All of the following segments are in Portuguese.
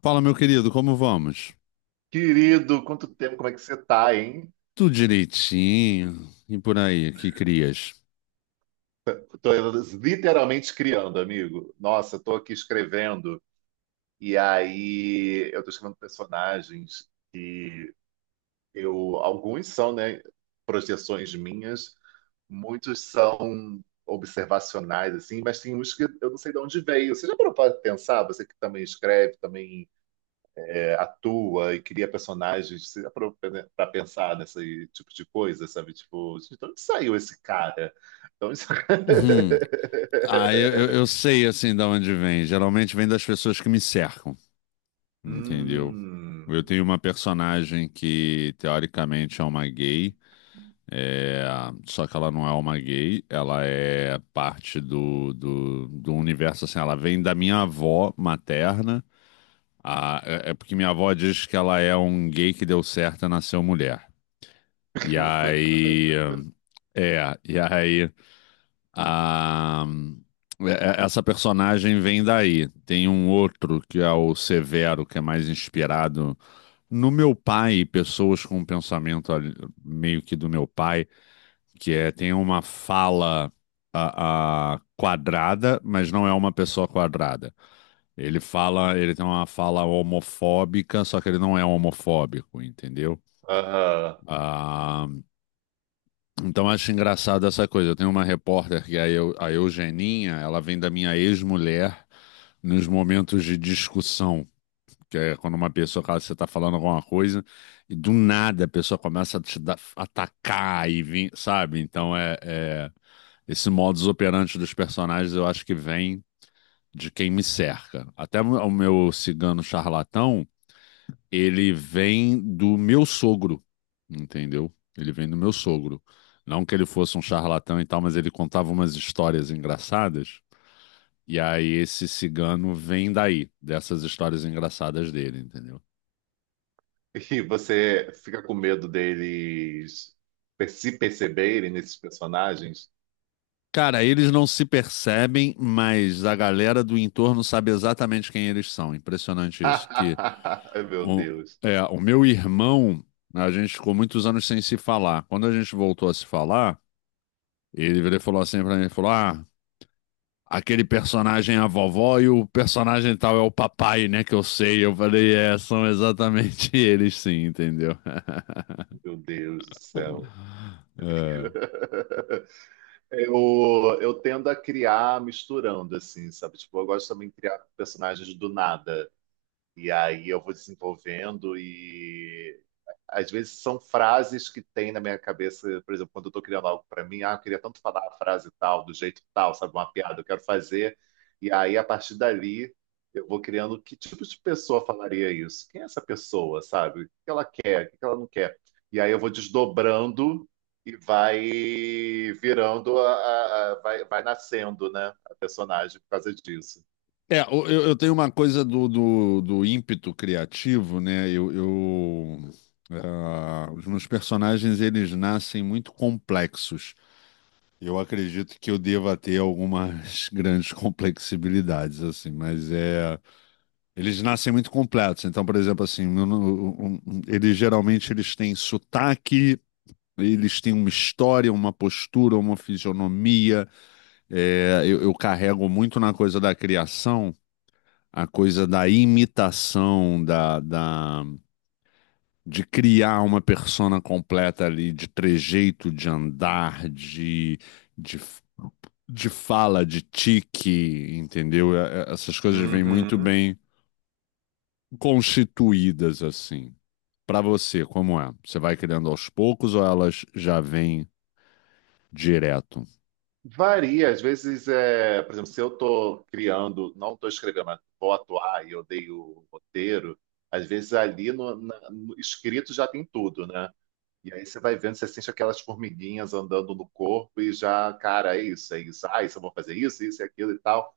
Fala, meu querido, como vamos? Querido, quanto tempo, como é que você tá, hein? Tudo direitinho e por aí, que crias? Tô literalmente criando, amigo. Nossa, tô aqui escrevendo e aí eu tô escrevendo personagens que eu, alguns são, né, projeções minhas, muitos são observacionais assim, mas tem uns que eu não sei de onde veio. Você já parou para pensar, você que também escreve, também atua e cria personagens para pensar nesse tipo de coisa, sabe? Tipo, gente, de onde saiu esse cara? Então onde Uhum. Eu sei assim de onde vem. Geralmente vem das pessoas que me cercam, entendeu? Eu Hum. tenho uma personagem que teoricamente é uma gay, é, só que ela não é uma gay, ela é parte do universo, assim, ela vem da minha avó materna. Ah, é porque minha avó diz que ela é um gay que deu certo e nasceu mulher. E aí. É, e aí. A, Essa personagem vem daí. Tem um outro que é o Severo, que é mais inspirado no meu pai, pessoas com um meio que do meu pai, que é, tem uma fala. A quadrada, mas não é uma pessoa quadrada. Ele fala, ele tem uma fala homofóbica, só que ele não é homofóbico, entendeu? Aham. Ah, Então acho engraçado essa coisa. Eu tenho uma repórter que é a a Eugeninha, ela vem da minha ex-mulher nos momentos de discussão, que é quando uma pessoa, cara, você tá falando alguma coisa e do nada a pessoa começa a atacar e vir, sabe? Então esse modus operandi dos personagens eu acho que vem de quem me cerca. Até o meu cigano charlatão ele vem do meu sogro, entendeu? Ele vem do meu sogro. Não que ele fosse um charlatão e tal, mas ele contava umas histórias engraçadas. E aí esse cigano vem daí, dessas histórias engraçadas dele, entendeu? E você fica com medo deles se perceberem nesses personagens? Cara, eles não se percebem, mas a galera do entorno sabe exatamente quem eles são. Impressionante isso. Ai, O meu irmão, a gente ficou muitos anos sem se falar. Quando a gente voltou a se falar, ele virou e falou assim pra mim, ele falou, ah, aquele personagem é a vovó e o personagem tal é o papai, né? Que eu sei. Eu falei, é, são exatamente eles, sim, entendeu? meu Deus do céu. é. Eu tendo a criar misturando, assim, sabe? Tipo, eu gosto também de criar personagens do nada. E aí eu vou desenvolvendo e às vezes são frases que tem na minha cabeça, por exemplo, quando eu estou criando algo para mim, ah, eu queria tanto falar a frase tal, do jeito tal, sabe, uma piada, eu quero fazer. E aí a partir dali eu vou criando que tipo de pessoa falaria isso? Quem é essa pessoa, sabe? O que ela quer, o que ela não quer? E aí eu vou desdobrando e vai virando, vai, vai nascendo, né, a personagem por causa disso. Eu tenho uma coisa do ímpeto criativo, né? Os meus personagens, eles nascem muito complexos. Eu acredito que eu deva ter algumas grandes complexibilidades, assim, mas é... Eles nascem muito completos. Então, por exemplo, assim, eu não- um- um- eles geralmente eles têm sotaque, eles têm uma história, uma postura, uma fisionomia. É, eu carrego muito na coisa da criação, a coisa da imitação, de criar uma persona completa ali, de trejeito, de andar, de, de de fala, de tique, entendeu? Essas coisas vêm muito Uhum. bem constituídas assim. Para você, como é? Você vai criando aos poucos ou elas já vêm direto? Varia, às vezes, é, por exemplo, se eu estou criando, não estou escrevendo, mas vou atuar e eu dei o roteiro, às vezes ali no escrito já tem tudo, né? E aí você vai vendo, você sente aquelas formiguinhas andando no corpo e já, cara, é isso, ah, isso eu vou fazer isso, isso e aquilo e tal.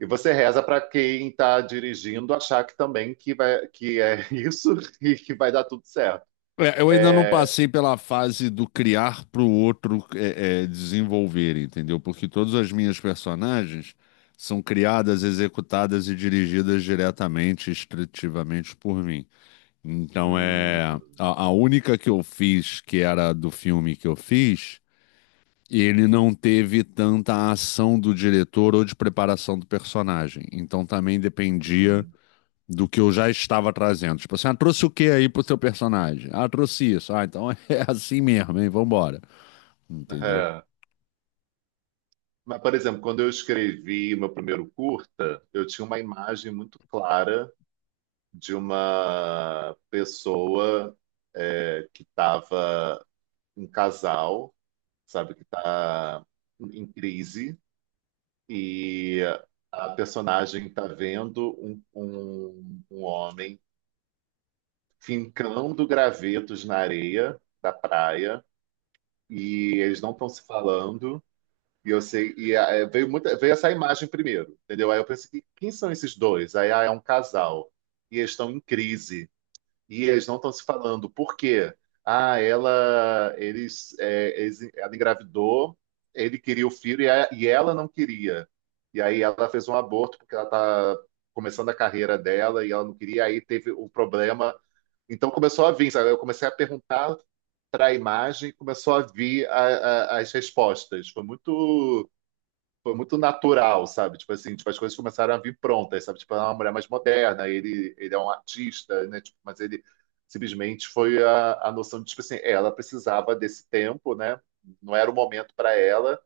E você reza para quem está dirigindo achar que também que vai, que é isso e que vai dar tudo certo. É, eu ainda não É, passei pela fase do criar para o outro desenvolver, entendeu? Porque todas as minhas personagens são criadas, executadas e dirigidas diretamente, estritivamente por mim. Então hum, é hum, a única que eu fiz, que era do filme que eu fiz, ele não teve tanta ação do diretor ou de preparação do personagem. Então também dependia hum, do que eu já estava trazendo. Tipo assim, ah, trouxe o que aí pro seu personagem? Ah, trouxe isso. Ah, então é assim mesmo, hein? Vambora. Entendeu? aham. Mas, por exemplo, quando eu escrevi o meu primeiro curta, eu tinha uma imagem muito clara de uma pessoa que estava um casal, sabe, que está em crise e a personagem está vendo um homem fincando gravetos na areia da praia e eles não estão se falando. E eu sei, e ah, é, veio muita, veio essa imagem primeiro, entendeu? Aí eu pensei, quem são esses dois? Aí ah, é um casal, e eles estão em crise, e eles não estão se falando. Por quê? Ah, ela, eles, é, ela engravidou, ele queria o filho e ela não queria. E aí ela fez um aborto porque ela tá começando a carreira dela e ela não queria, aí teve o problema. Então começou a vir, sabe? Eu comecei a perguntar para a imagem, começou a vir as respostas. Foi muito natural, sabe? Tipo assim, tipo, as coisas começaram a vir prontas, sabe? Tipo, ela é uma mulher mais moderna, ele é um artista, né? Tipo, mas ele simplesmente foi a noção de, tipo assim, é, ela precisava desse tempo, né? Não era o momento para ela,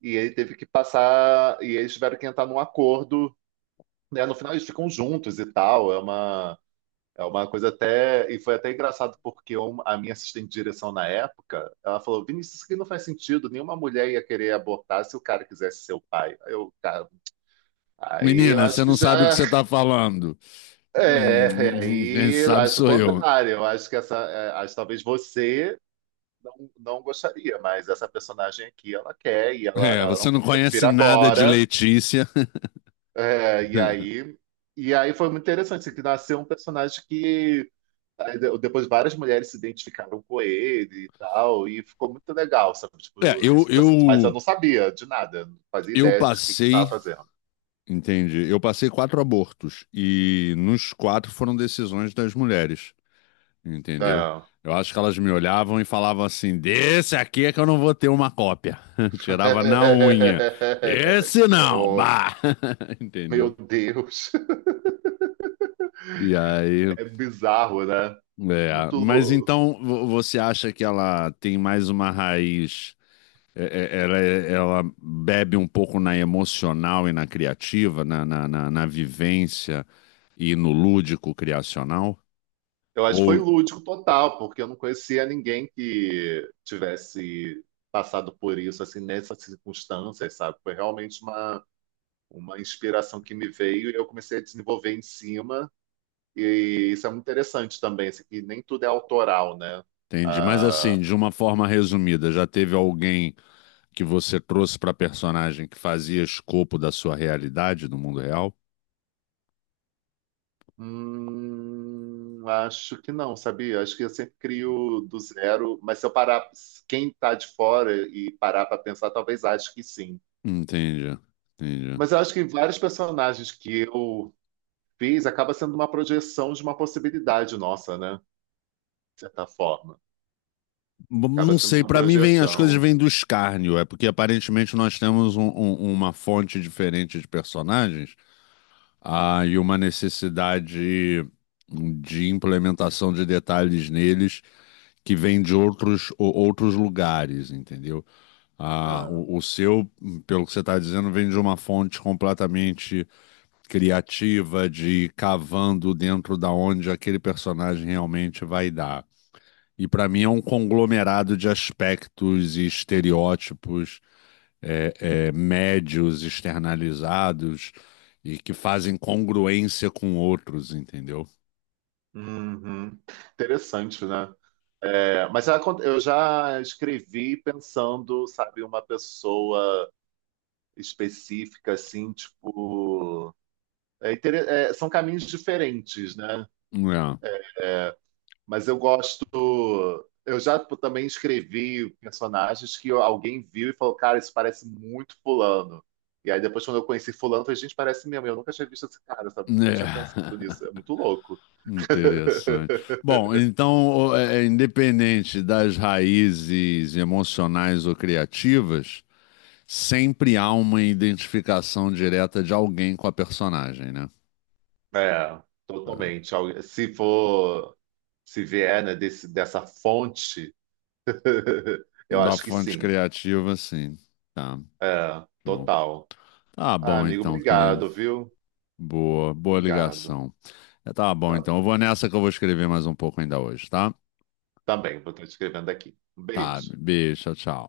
e ele teve que passar, e eles tiveram que entrar num acordo, né? No final eles ficam juntos e tal, é uma. É uma coisa até. E foi até engraçado, porque a minha assistente de direção na época, ela falou: Vinícius, isso aqui não faz sentido. Nenhuma mulher ia querer abortar se o cara quisesse ser o pai. Aí eu, cara, aí eu Menina, você acho que não já. sabe o que você tá falando. É, é, é, Quem aí eu sabe acho o sou eu. contrário. Eu acho que essa. É, acho que talvez você não, não gostaria, mas essa personagem aqui, ela quer É, ela não você não quer. Eu conhece prefiro nada de agora. Letícia. É, e aí. E aí foi muito interessante, assim, que nasceu um personagem que. Aí depois várias mulheres se identificaram com ele e tal, e ficou muito legal, sabe? É, Tipo, esse processo. Mas eu não sabia de nada, não fazia eu ideia de o que que eu tava passei, fazendo. entende? Eu passei quatro abortos e nos quatro foram decisões das mulheres. Entendeu? É. Eu acho que elas me olhavam e falavam assim: desse aqui é que eu não vou ter uma cópia. Tirava na unha. Esse Que não, horror. bah! Meu Entendeu? Deus, E aí, é bizarro, né? é. Muito. Mas então você acha que ela tem mais uma raiz? é- Ela, ela bebe um pouco na emocional e na criativa, na vivência e no lúdico criacional? Eu acho que foi Ou, lúdico total, porque eu não conhecia ninguém que tivesse passado por isso, assim, nessas circunstâncias, sabe? Foi realmente uma inspiração que me veio e eu comecei a desenvolver em cima. E isso é muito interessante também, assim, que nem tudo é autoral, né? entende? Mas assim, Ah, de uma forma resumida, já teve alguém que você trouxe para a personagem que fazia escopo da sua realidade no mundo real? hum, acho que não, sabia? Acho que eu sempre crio do zero, mas se eu parar, quem tá de fora e parar para pensar, talvez ache que sim. Entendi, entendi. Mas eu acho que vários personagens que eu fiz acaba sendo uma projeção de uma possibilidade nossa, né? De certa forma. Acaba Não sendo sei, uma para mim vem, as coisas projeção. vêm do escárnio, é porque aparentemente nós temos uma fonte diferente de personagens, ah, e uma necessidade de implementação de detalhes neles que vem de outros, outros lugares, entendeu? Ah, Ah, o seu, pelo que você está dizendo, vem de uma fonte completamente criativa de ir cavando dentro da onde aquele personagem realmente vai dar. E para mim é um conglomerado de aspectos e estereótipos médios externalizados e que fazem congruência com outros, entendeu? uhum. Interessante, né? É, mas já eu já escrevi pensando, sabe, uma pessoa específica, assim, tipo. É é, são caminhos diferentes, né? É. Mas eu gosto. Eu já pô, também escrevi personagens que alguém viu e falou, cara, isso parece muito fulano. E aí depois, quando eu conheci fulano, eu falei, gente, parece mesmo. Eu nunca tinha visto esse cara, É. sabe? Nunca tinha pensado nisso. É muito louco. Interessante. Bom, então, independente das raízes emocionais ou criativas, sempre há uma identificação direta de alguém com a personagem, né? É, É. totalmente. Se for, se vier, né, dessa fonte, eu Da acho que fonte sim. criativa, sim. Tá. É, Show. total. Tá Ah, bom amigo, então, querido. obrigado, viu? Boa, boa Obrigado. ligação. É, tá bom Tá então. Eu bom. vou nessa que eu vou escrever mais um pouco ainda hoje, tá? Tá bem, vou estar escrevendo aqui. Um Tá, beijo. beijo, tchau, tchau.